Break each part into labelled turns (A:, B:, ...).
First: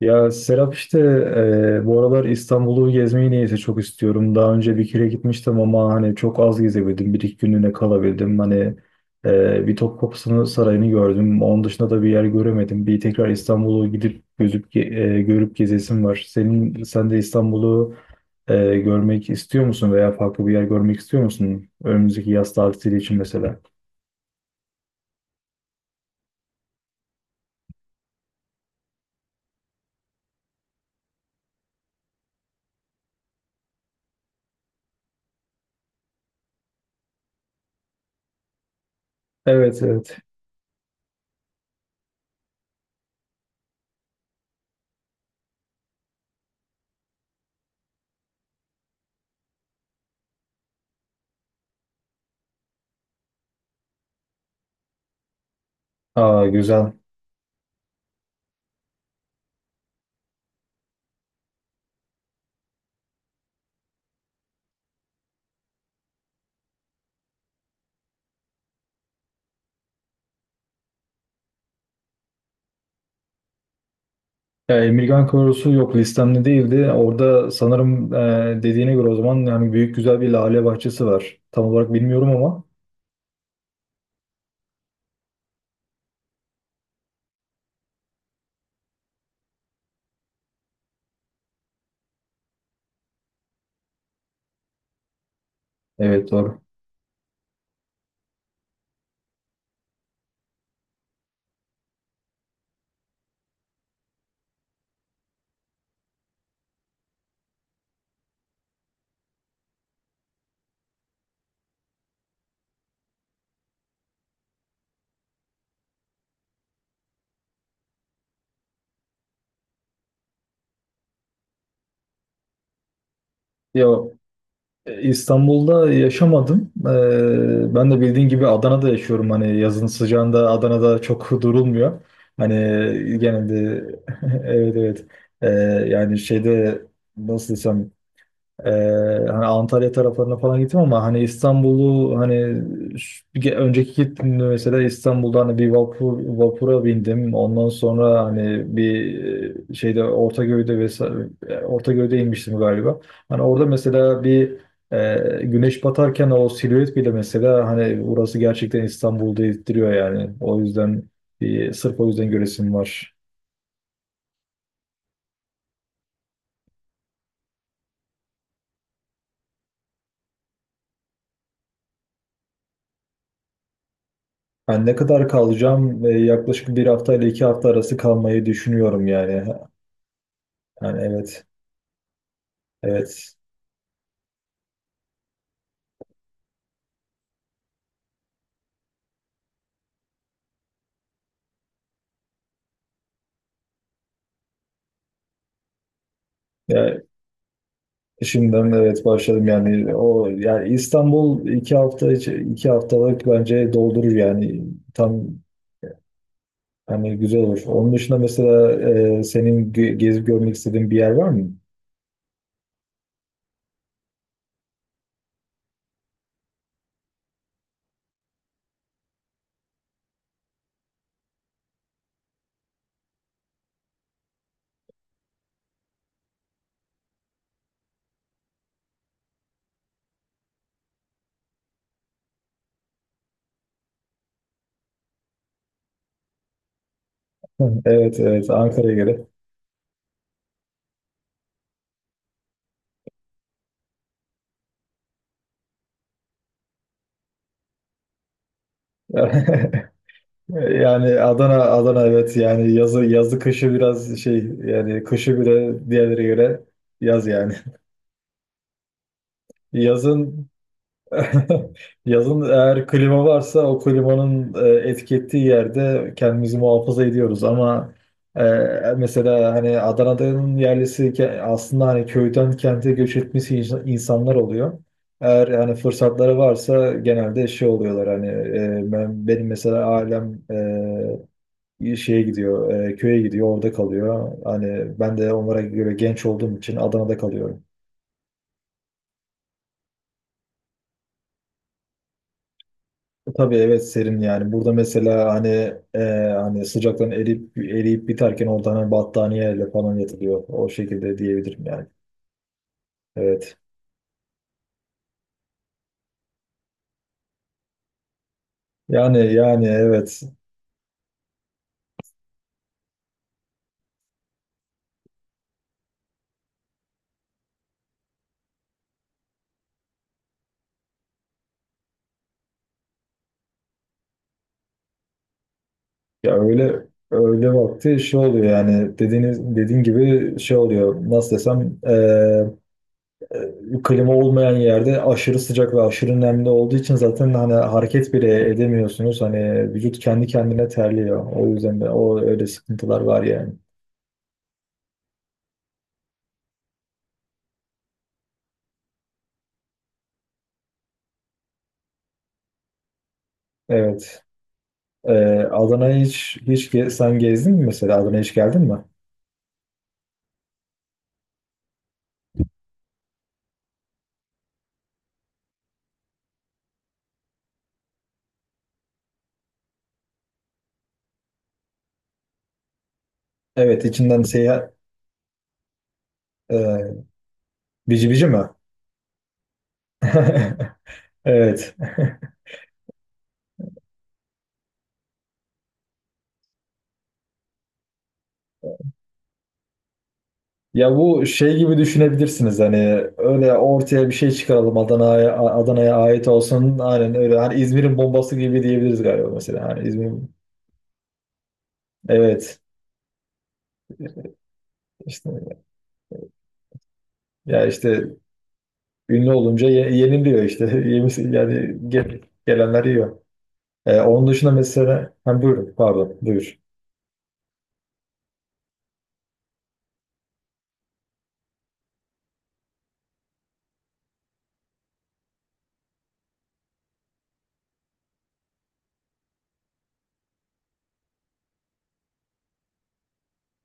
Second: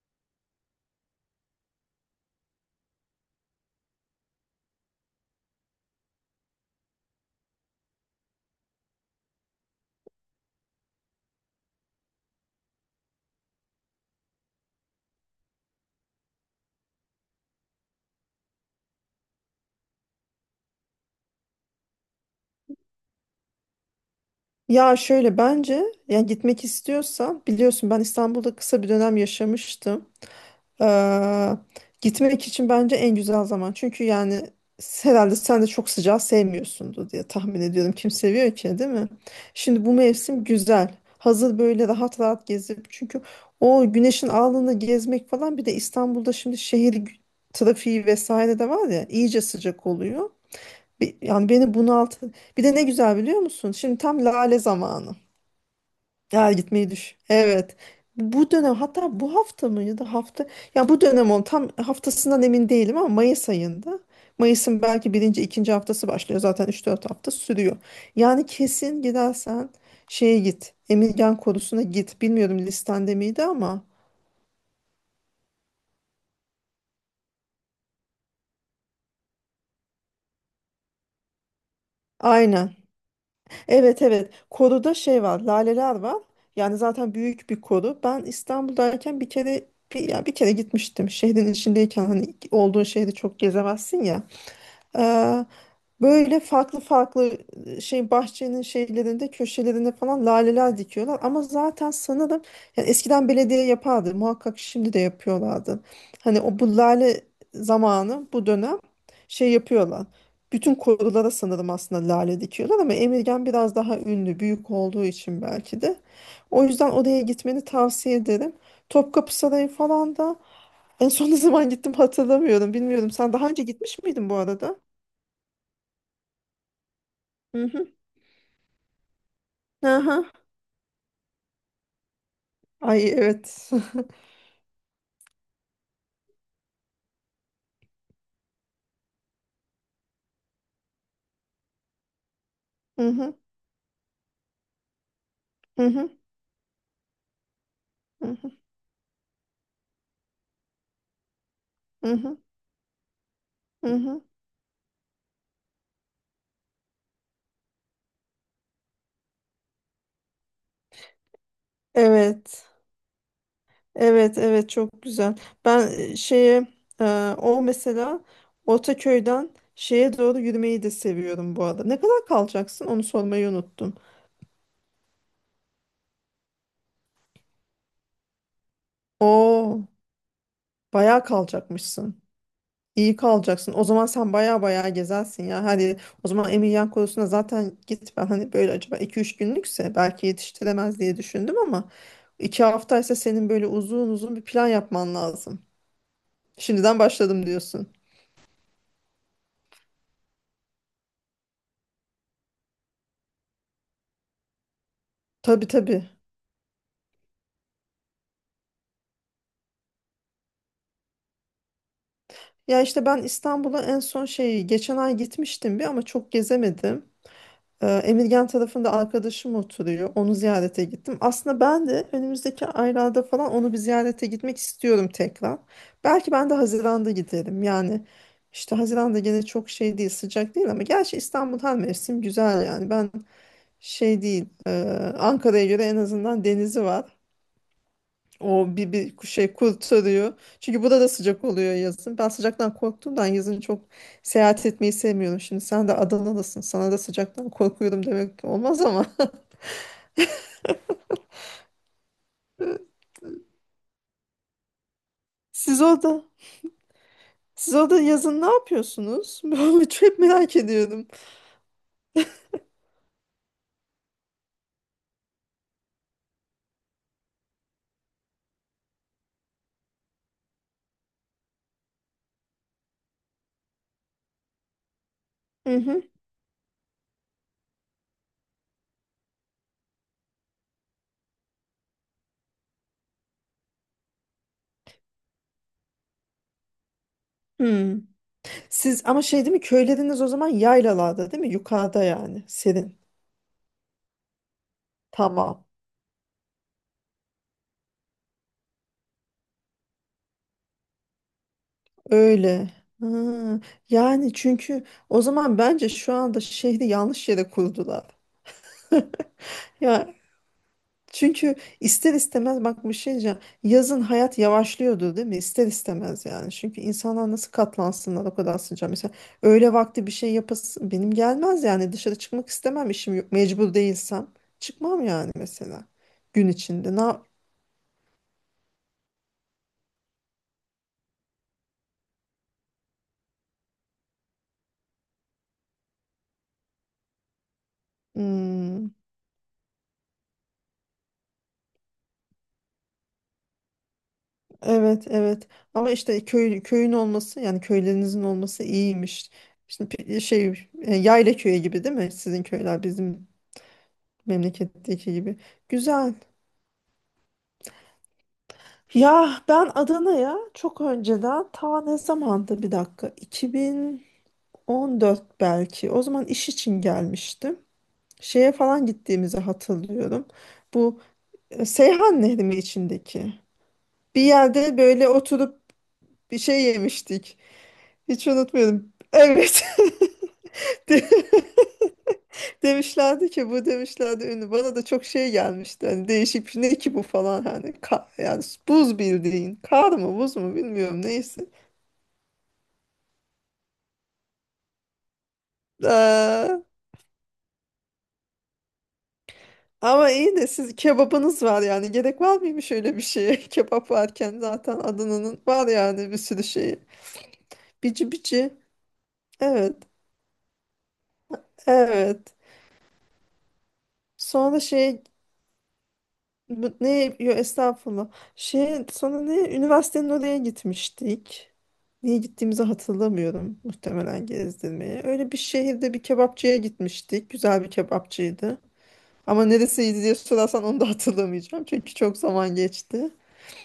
A: Ya, Serap işte, bu aralar İstanbul'u gezmeyi neyse çok istiyorum. Daha önce bir kere gitmiştim ama hani çok az gezebildim. Bir iki günlüğüne kalabildim. Hani bir Topkapı Sarayı'nı gördüm. Onun dışında da bir yer göremedim. Bir tekrar İstanbul'u gidip görüp gezesim var. Sen de İstanbul'u görmek istiyor musun veya farklı bir yer görmek istiyor musun? Önümüzdeki yaz tatili için mesela.
B: Ya şöyle bence yani gitmek istiyorsa biliyorsun ben İstanbul'da kısa bir dönem yaşamıştım. Ee, Gitmek için bence en güzel zaman. Çünkü yani herhalde sen de çok sıcağı sevmiyorsundur diye tahmin ediyorum. Kim seviyor ki değil mi?
A: Evet,
B: Şimdi bu
A: evet.
B: mevsim güzel. Hazır böyle rahat rahat gezip çünkü o güneşin alnını gezmek falan bir de İstanbul'da şimdi trafiği vesaire de var ya iyice sıcak oluyor. Yani beni bunaltı. Bir de ne güzel biliyor musun? Şimdi tam lale zamanı.
A: Aa,
B: Ya gitmeyi
A: güzel.
B: düş. Evet. Bu dönem hatta bu hafta mı ya da hafta ya bu dönem on tam haftasından emin değilim ama Mayıs ayında Mayıs'ın belki birinci ikinci haftası başlıyor zaten üç dört hafta sürüyor. Yani kesin gidersen şeye git Emirgan Korusu'na git bilmiyorum listende miydi ama
A: Ya, Emirgan Korosu yok, listemde değildi. Orada sanırım dediğine göre o zaman yani büyük güzel bir lale bahçesi var. Tam olarak bilmiyorum ama
B: aynen evet evet koruda şey var laleler var yani zaten büyük bir koru ben İstanbul'dayken bir kere bir kere gitmiştim şehrin içindeyken hani olduğun şehri çok gezemezsin ya.
A: evet,
B: Böyle
A: doğru.
B: farklı farklı şey bahçenin şeylerinde köşelerinde falan laleler dikiyorlar ama zaten sanırım yani eskiden belediye yapardı muhakkak şimdi de yapıyorlardı. Hani o bu lale zamanı bu dönem şey yapıyorlar. Bütün korulara sanırım aslında lale dikiyorlar ama Emirgan biraz daha ünlü büyük olduğu için belki de. O yüzden oraya gitmeni tavsiye ederim. Topkapı Sarayı falan da en son ne zaman gittim hatırlamıyorum bilmiyorum. Sen daha önce
A: Ya,
B: gitmiş miydin bu arada?
A: İstanbul'da yaşamadım.
B: Hı hı.
A: Ben de bildiğin gibi Adana'da yaşıyorum. Hani yazın
B: Aha.
A: sıcağında Adana'da çok durulmuyor. Hani
B: Ay evet.
A: genelde evet, evet. E, Yani şeyde, nasıl desem, Ee, hani Antalya taraflarına falan gittim ama hani İstanbul'u hani
B: Hı hı,
A: önceki gittiğimde mesela İstanbul'da hani
B: hı hı,
A: vapura bindim. Ondan sonra
B: hı hı,
A: hani bir şeyde Ortaköy'de vesaire,
B: hı
A: Ortaköy'de
B: hı,
A: inmiştim galiba. Hani orada
B: hı hı.
A: mesela bir güneş batarken o silüet bile mesela hani burası gerçekten İstanbul'da ettiriyor yani. O yüzden bir sırf o yüzden
B: Evet.
A: göresim var.
B: Evet, evet çok güzel. Ben şeye e, o mesela Ortaköy'den şeye doğru yürümeyi de seviyorum bu arada. Ne kadar kalacaksın? Onu sormayı unuttum.
A: Ben ne kadar kalacağım? Yaklaşık bir hafta ile iki hafta arası kalmayı düşünüyorum yani.
B: Oo,
A: Yani
B: bayağı
A: evet,
B: kalacakmışsın. İyi
A: evet.
B: kalacaksın. O zaman sen baya baya gezersin ya. Hadi o zaman Emilianko'suna zaten git. Ben hani böyle acaba iki üç günlükse belki yetiştiremez diye düşündüm ama 2 haftaysa senin böyle uzun uzun bir plan yapman lazım. Şimdiden
A: Ya,
B: başladım diyorsun.
A: şimdiden de evet, başladım yani. O yani İstanbul iki haftalık bence doldurur yani, tam
B: Tabii tabii.
A: hani güzel olur. Onun dışında mesela senin gezip görmek istediğin bir yer var mı?
B: Ya işte ben İstanbul'a en son şey geçen ay gitmiştim bir ama çok gezemedim. Emirgan tarafında arkadaşım oturuyor. Onu ziyarete gittim. Aslında ben de önümüzdeki aylarda falan onu bir ziyarete gitmek istiyorum tekrar. Belki ben de Haziran'da giderim. Yani işte Haziran'da gene çok şey değil, sıcak değil ama gerçi İstanbul her mevsim güzel yani. Ben şey değil, e, Ankara'ya göre en azından denizi var.
A: Evet, evet,
B: O
A: Ankara'ya göre.
B: bir şey kurtarıyor. Çünkü burada da sıcak oluyor yazın. Ben sıcaktan korktuğumdan yazın çok seyahat etmeyi sevmiyorum. Şimdi sen de Adana'dasın. Sana da sıcaktan korkuyorum demek olmaz ama.
A: Yani Adana Adana, evet yani, yazı yazı kışı biraz şey yani, kışı bile
B: Siz
A: diğerlere
B: orada,
A: göre yaz yani.
B: siz orada yazın ne yapıyorsunuz? Ben çok
A: Yazın
B: merak ediyorum.
A: yazın, eğer klima varsa o klimanın etki ettiği yerde kendimizi muhafaza ediyoruz ama e, mesela hani Adana'nın yerlisi aslında hani köyden kente göç etmesi insanlar oluyor. Eğer
B: Hı
A: hani
B: hı.
A: fırsatları varsa genelde şey oluyorlar hani, benim mesela ailem, köye gidiyor, orada kalıyor. Hani ben de onlara göre genç olduğum için Adana'da kalıyorum.
B: Hmm. Siz ama şey değil mi köyleriniz o zaman yaylalarda değil mi? Yukarıda yani serin.
A: Tabii, evet, serin yani. Burada mesela hani,
B: Tamam.
A: e, hani sıcaktan eriyip eriyip biterken orada hani battaniyeyle falan yatılıyor. O şekilde diyebilirim yani.
B: Öyle. Ha,
A: Evet.
B: yani çünkü o zaman bence şu anda şehri yanlış yere kurdular.
A: Yani
B: Ya.
A: evet.
B: Çünkü ister istemez bak bir şey diyeceğim. Yazın hayat yavaşlıyordu değil mi? İster istemez yani. Çünkü insanlar nasıl katlansınlar o kadar sıcağa. Mesela öğle vakti bir şey yapasın benim gelmez yani. Dışarı çıkmak istemem işim yok. Mecbur değilsem çıkmam yani mesela
A: Ya,
B: gün
A: öyle
B: içinde.
A: öyle vakti şey oluyor yani, dediğin gibi şey oluyor. Nasıl desem, klima olmayan yerde aşırı sıcak ve aşırı nemli olduğu için zaten hani hareket bile
B: Hmm,
A: edemiyorsunuz. Hani vücut kendi kendine terliyor. O yüzden de o öyle sıkıntılar var yani.
B: evet evet. Ama işte köyün olması yani köylerinizin olması iyiymiş. Şimdi yayla köyü gibi değil mi? Sizin köyler bizim
A: Evet. Ee,
B: memleketteki gibi.
A: Adana'ya
B: Güzel.
A: hiç sen gezdin mi mesela? Adana'ya hiç geldin mi?
B: Ya ben Adana'ya çok önceden ta ne zamandı bir dakika 2014 belki o zaman iş için gelmiştim. Şeye falan gittiğimizi hatırlıyorum. Bu Seyhan Nehri mi içindeki?
A: Evet,
B: Bir
A: içinden seyahat...
B: yerde böyle oturup bir şey
A: E,
B: yemiştik.
A: Bici bici
B: Hiç
A: mi?
B: unutmuyorum. Evet. De-
A: Evet.
B: Demişlerdi ki bu demişlerdi ünlü. Bana da çok şey gelmişti. Hani değişik bir şey. Ne ki bu falan hani yani buz bildiğin. Kar mı buz mu
A: Ya,
B: bilmiyorum
A: bu
B: neyse.
A: şey gibi düşünebilirsiniz hani, öyle ortaya bir şey çıkaralım, Adana'ya, Adana'ya ait olsun, aynen öyle hani İzmir'in bombası gibi diyebiliriz galiba, mesela hani İzmir,
B: Ama iyi de siz kebabınız var yani. Gerek var
A: evet
B: mıymış öyle bir şeye? Kebap varken zaten
A: işte,
B: Adana'nın var yani bir sürü şeyi.
A: ya işte
B: Bici bici.
A: ünlü olunca
B: Evet.
A: yeniliyor işte. Yani
B: Evet.
A: gelenler yiyor. Onun dışında
B: Sonra şey
A: mesela, ha, buyurun, pardon, buyur.
B: bu- ne yo estağfurullah. Şey sonra ne üniversitenin oraya gitmiştik. Niye gittiğimizi hatırlamıyorum. Muhtemelen gezdirmeye. Öyle bir şehirde bir kebapçıya gitmiştik. Güzel bir kebapçıydı. Ama neresiydi diye sorarsan onu da hatırlamayacağım. Çünkü çok zaman geçti.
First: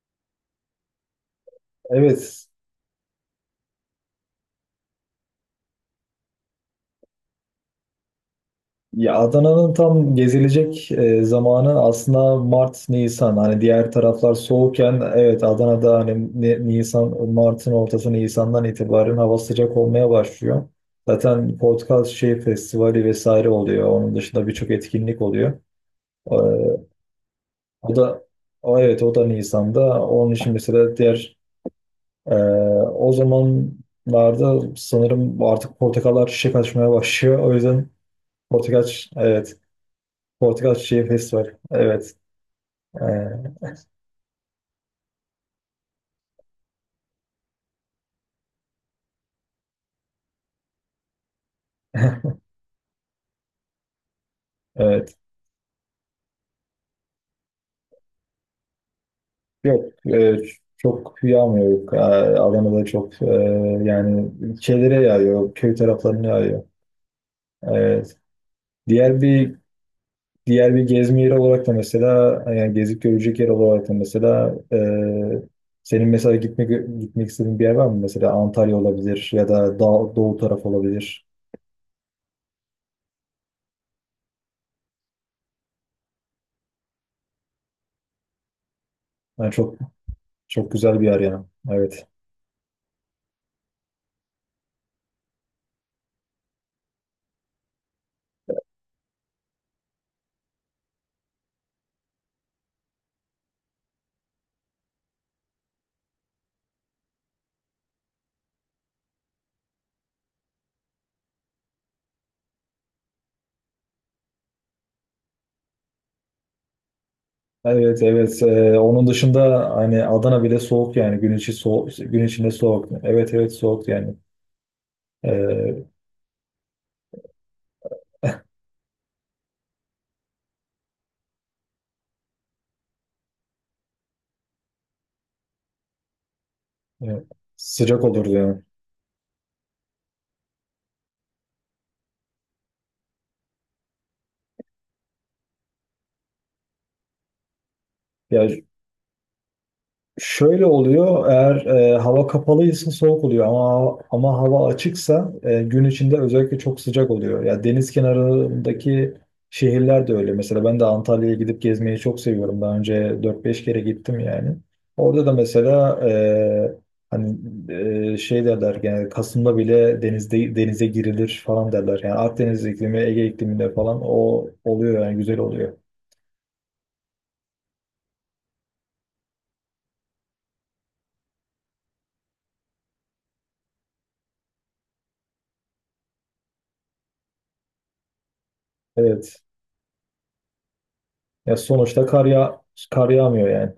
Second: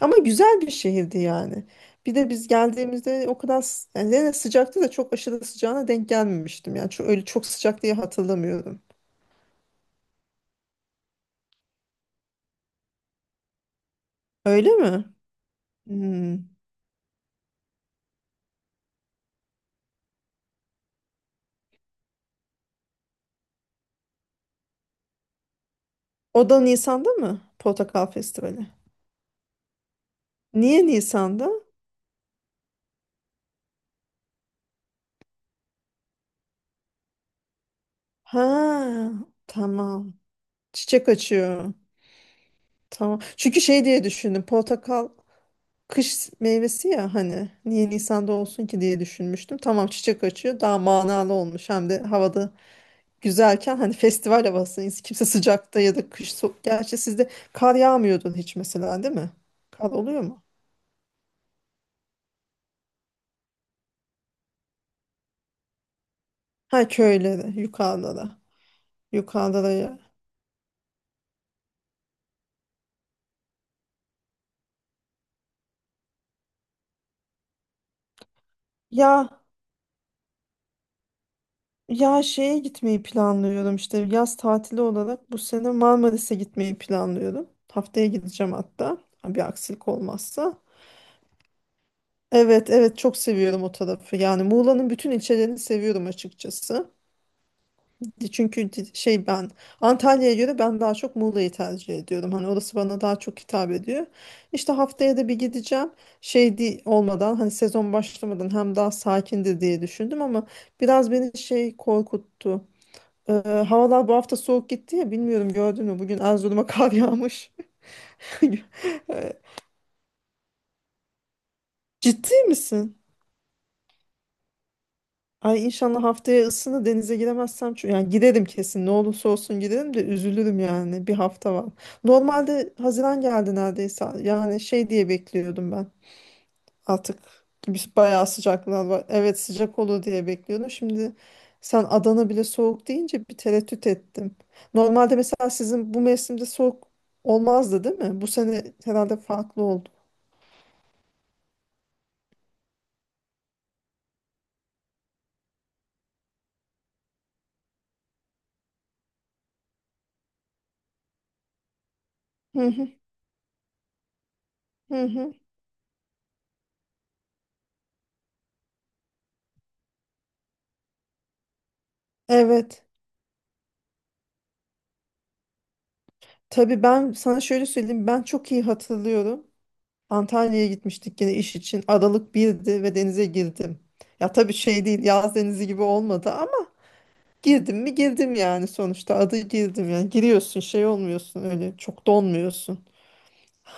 B: Ama güzel bir şehirdi yani. Bir de
A: Evet,
B: biz geldiğimizde o kadar yani yine sıcaktı da çok aşırı sıcağına denk gelmemiştim. Yani öyle çok sıcak diye hatırlamıyorum.
A: ya Adana'nın tam gezilecek zamanı aslında Mart, Nisan. Hani diğer taraflar
B: Öyle
A: soğukken,
B: mi?
A: evet, Adana'da
B: Hmm.
A: hani Nisan, Mart'ın ortası Nisan'dan itibaren hava sıcak olmaya başlıyor. Zaten portakal şey festivali vesaire oluyor. Onun dışında birçok etkinlik oluyor.
B: O da
A: Ee,
B: Nisan'da mı?
A: o
B: Portakal
A: da
B: Festivali.
A: o evet, o da Nisan'da. Onun için
B: Niye
A: mesela diğer,
B: Nisan'da?
A: e, o zamanlarda sanırım artık portakallar çiçek açmaya başlıyor. O yüzden portakal
B: Ha,
A: evet,
B: tamam.
A: Portakal Çiçeği
B: Çiçek
A: Festival.
B: açıyor.
A: Evet. Ee,
B: Tamam. Çünkü şey diye düşündüm. Portakal kış meyvesi ya hani niye Nisan'da olsun ki diye düşünmüştüm. Tamam çiçek açıyor. Daha manalı olmuş. Hem de havada güzelken hani festival havası
A: evet.
B: kimse sıcakta ya da gerçi sizde kar yağmıyordun hiç mesela değil mi? Kar
A: Yok.
B: oluyor mu?
A: Çok yağmıyor. Yok. Adana'da çok yani şeylere yağıyor. Köy taraflarına yağıyor.
B: Ha köylere
A: Evet.
B: yukarıda da
A: Diğer bir
B: yukarıda da ya.
A: diğer bir gezme yeri olarak da mesela, yani gezip görecek yer olarak da mesela, senin mesela gitmek istediğin bir yer var mı? Mesela Antalya olabilir
B: Ya
A: ya da Doğu taraf olabilir.
B: ya şeye gitmeyi planlıyorum işte yaz tatili olarak bu sene Marmaris'e gitmeyi planlıyorum. Haftaya gideceğim hatta ha, bir
A: Yani çok,
B: aksilik olmazsa.
A: çok güzel bir yer yani. Evet.
B: Evet evet çok seviyorum o tarafı yani Muğla'nın bütün ilçelerini seviyorum açıkçası. Çünkü ben Antalya'ya göre ben daha çok Muğla'yı tercih ediyorum. Hani orası bana daha çok hitap ediyor. İşte haftaya da bir gideceğim. Olmadan hani sezon başlamadan hem daha sakindir diye düşündüm ama biraz beni şey korkuttu. Ee, Havalar bu hafta soğuk gitti ya bilmiyorum gördün mü? Bugün Erzurum'a kar yağmış.
A: Evet, evet. Onun
B: Ee,
A: dışında hani Adana bile soğuk yani, gün içi soğuk, gün
B: Ciddi
A: içinde soğuk,
B: misin?
A: evet, evet, soğuk yani.
B: Ay
A: Ee,
B: inşallah haftaya ısını denize giremezsem çünkü yani giderim kesin ne olursa olsun giderim de üzülürüm yani bir hafta var. Normalde Haziran geldi neredeyse yani şey diye bekliyordum ben artık
A: e, Sıcak
B: bayağı
A: olurdu yani.
B: sıcaklar var evet sıcak olur diye bekliyordum. Şimdi sen Adana bile soğuk deyince bir tereddüt ettim. Normalde mesela sizin bu mevsimde soğuk olmazdı değil mi? Bu
A: Ya,
B: sene herhalde farklı oldu.
A: şöyle oluyor, eğer hava kapalıysa soğuk oluyor, ama hava açıksa gün içinde özellikle çok sıcak oluyor. Ya, deniz kenarındaki şehirler de öyle. Mesela ben de Antalya'ya gidip gezmeyi çok seviyorum.
B: Hı
A: Daha
B: hı
A: önce dört beş kere gittim yani.
B: hı.
A: Orada da
B: Hı.
A: mesela hani, şey derler yani, Kasım'da bile denize girilir falan derler. Yani Akdeniz
B: Evet.
A: iklimi, Ege ikliminde falan o oluyor yani, güzel oluyor.
B: Tabii ben sana şöyle söyleyeyim ben çok iyi hatırlıyorum. Antalya'ya gitmiştik yine iş için. Aralık birdi ve denize girdim. Ya tabii şey değil yaz denizi gibi olmadı ama girdim mi girdim yani sonuçta adı
A: Evet.
B: girdim yani giriyorsun şey olmuyorsun
A: Ya,
B: öyle
A: sonuçta
B: çok donmuyorsun.
A: kar yağmıyor yani.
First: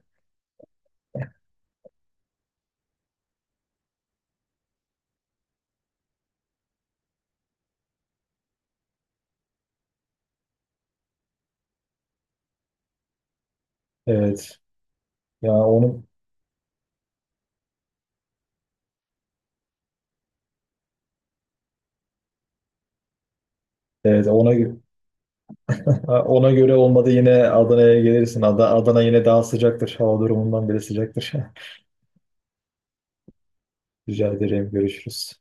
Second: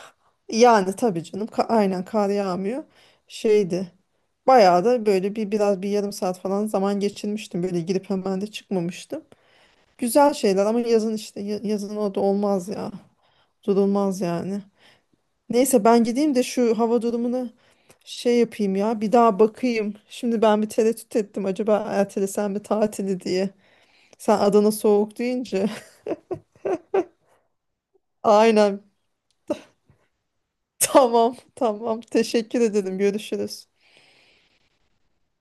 B: Yani tabii canım aynen kar yağmıyor şeydi bayağı da böyle biraz bir yarım saat falan zaman geçirmiştim böyle girip hemen de çıkmamıştım. Güzel şeyler ama yazın işte yazın orada olmaz ya durulmaz
A: Evet.
B: yani.
A: Ya,
B: Neyse ben gideyim de şu hava durumuna şey yapayım ya. Bir daha bakayım. Şimdi ben bir tereddüt ettim. Acaba ertelesem mi tatili diye.
A: evet,
B: Sen Adana soğuk deyince.
A: Ona göre olmadı, yine Adana'ya gelirsin. Adana,
B: Aynen.
A: Adana yine daha sıcaktır. Hava durumundan bile sıcaktır.
B: Tamam, tamam. Teşekkür ederim. Görüşürüz.
A: Rica ederim. Görüşürüz.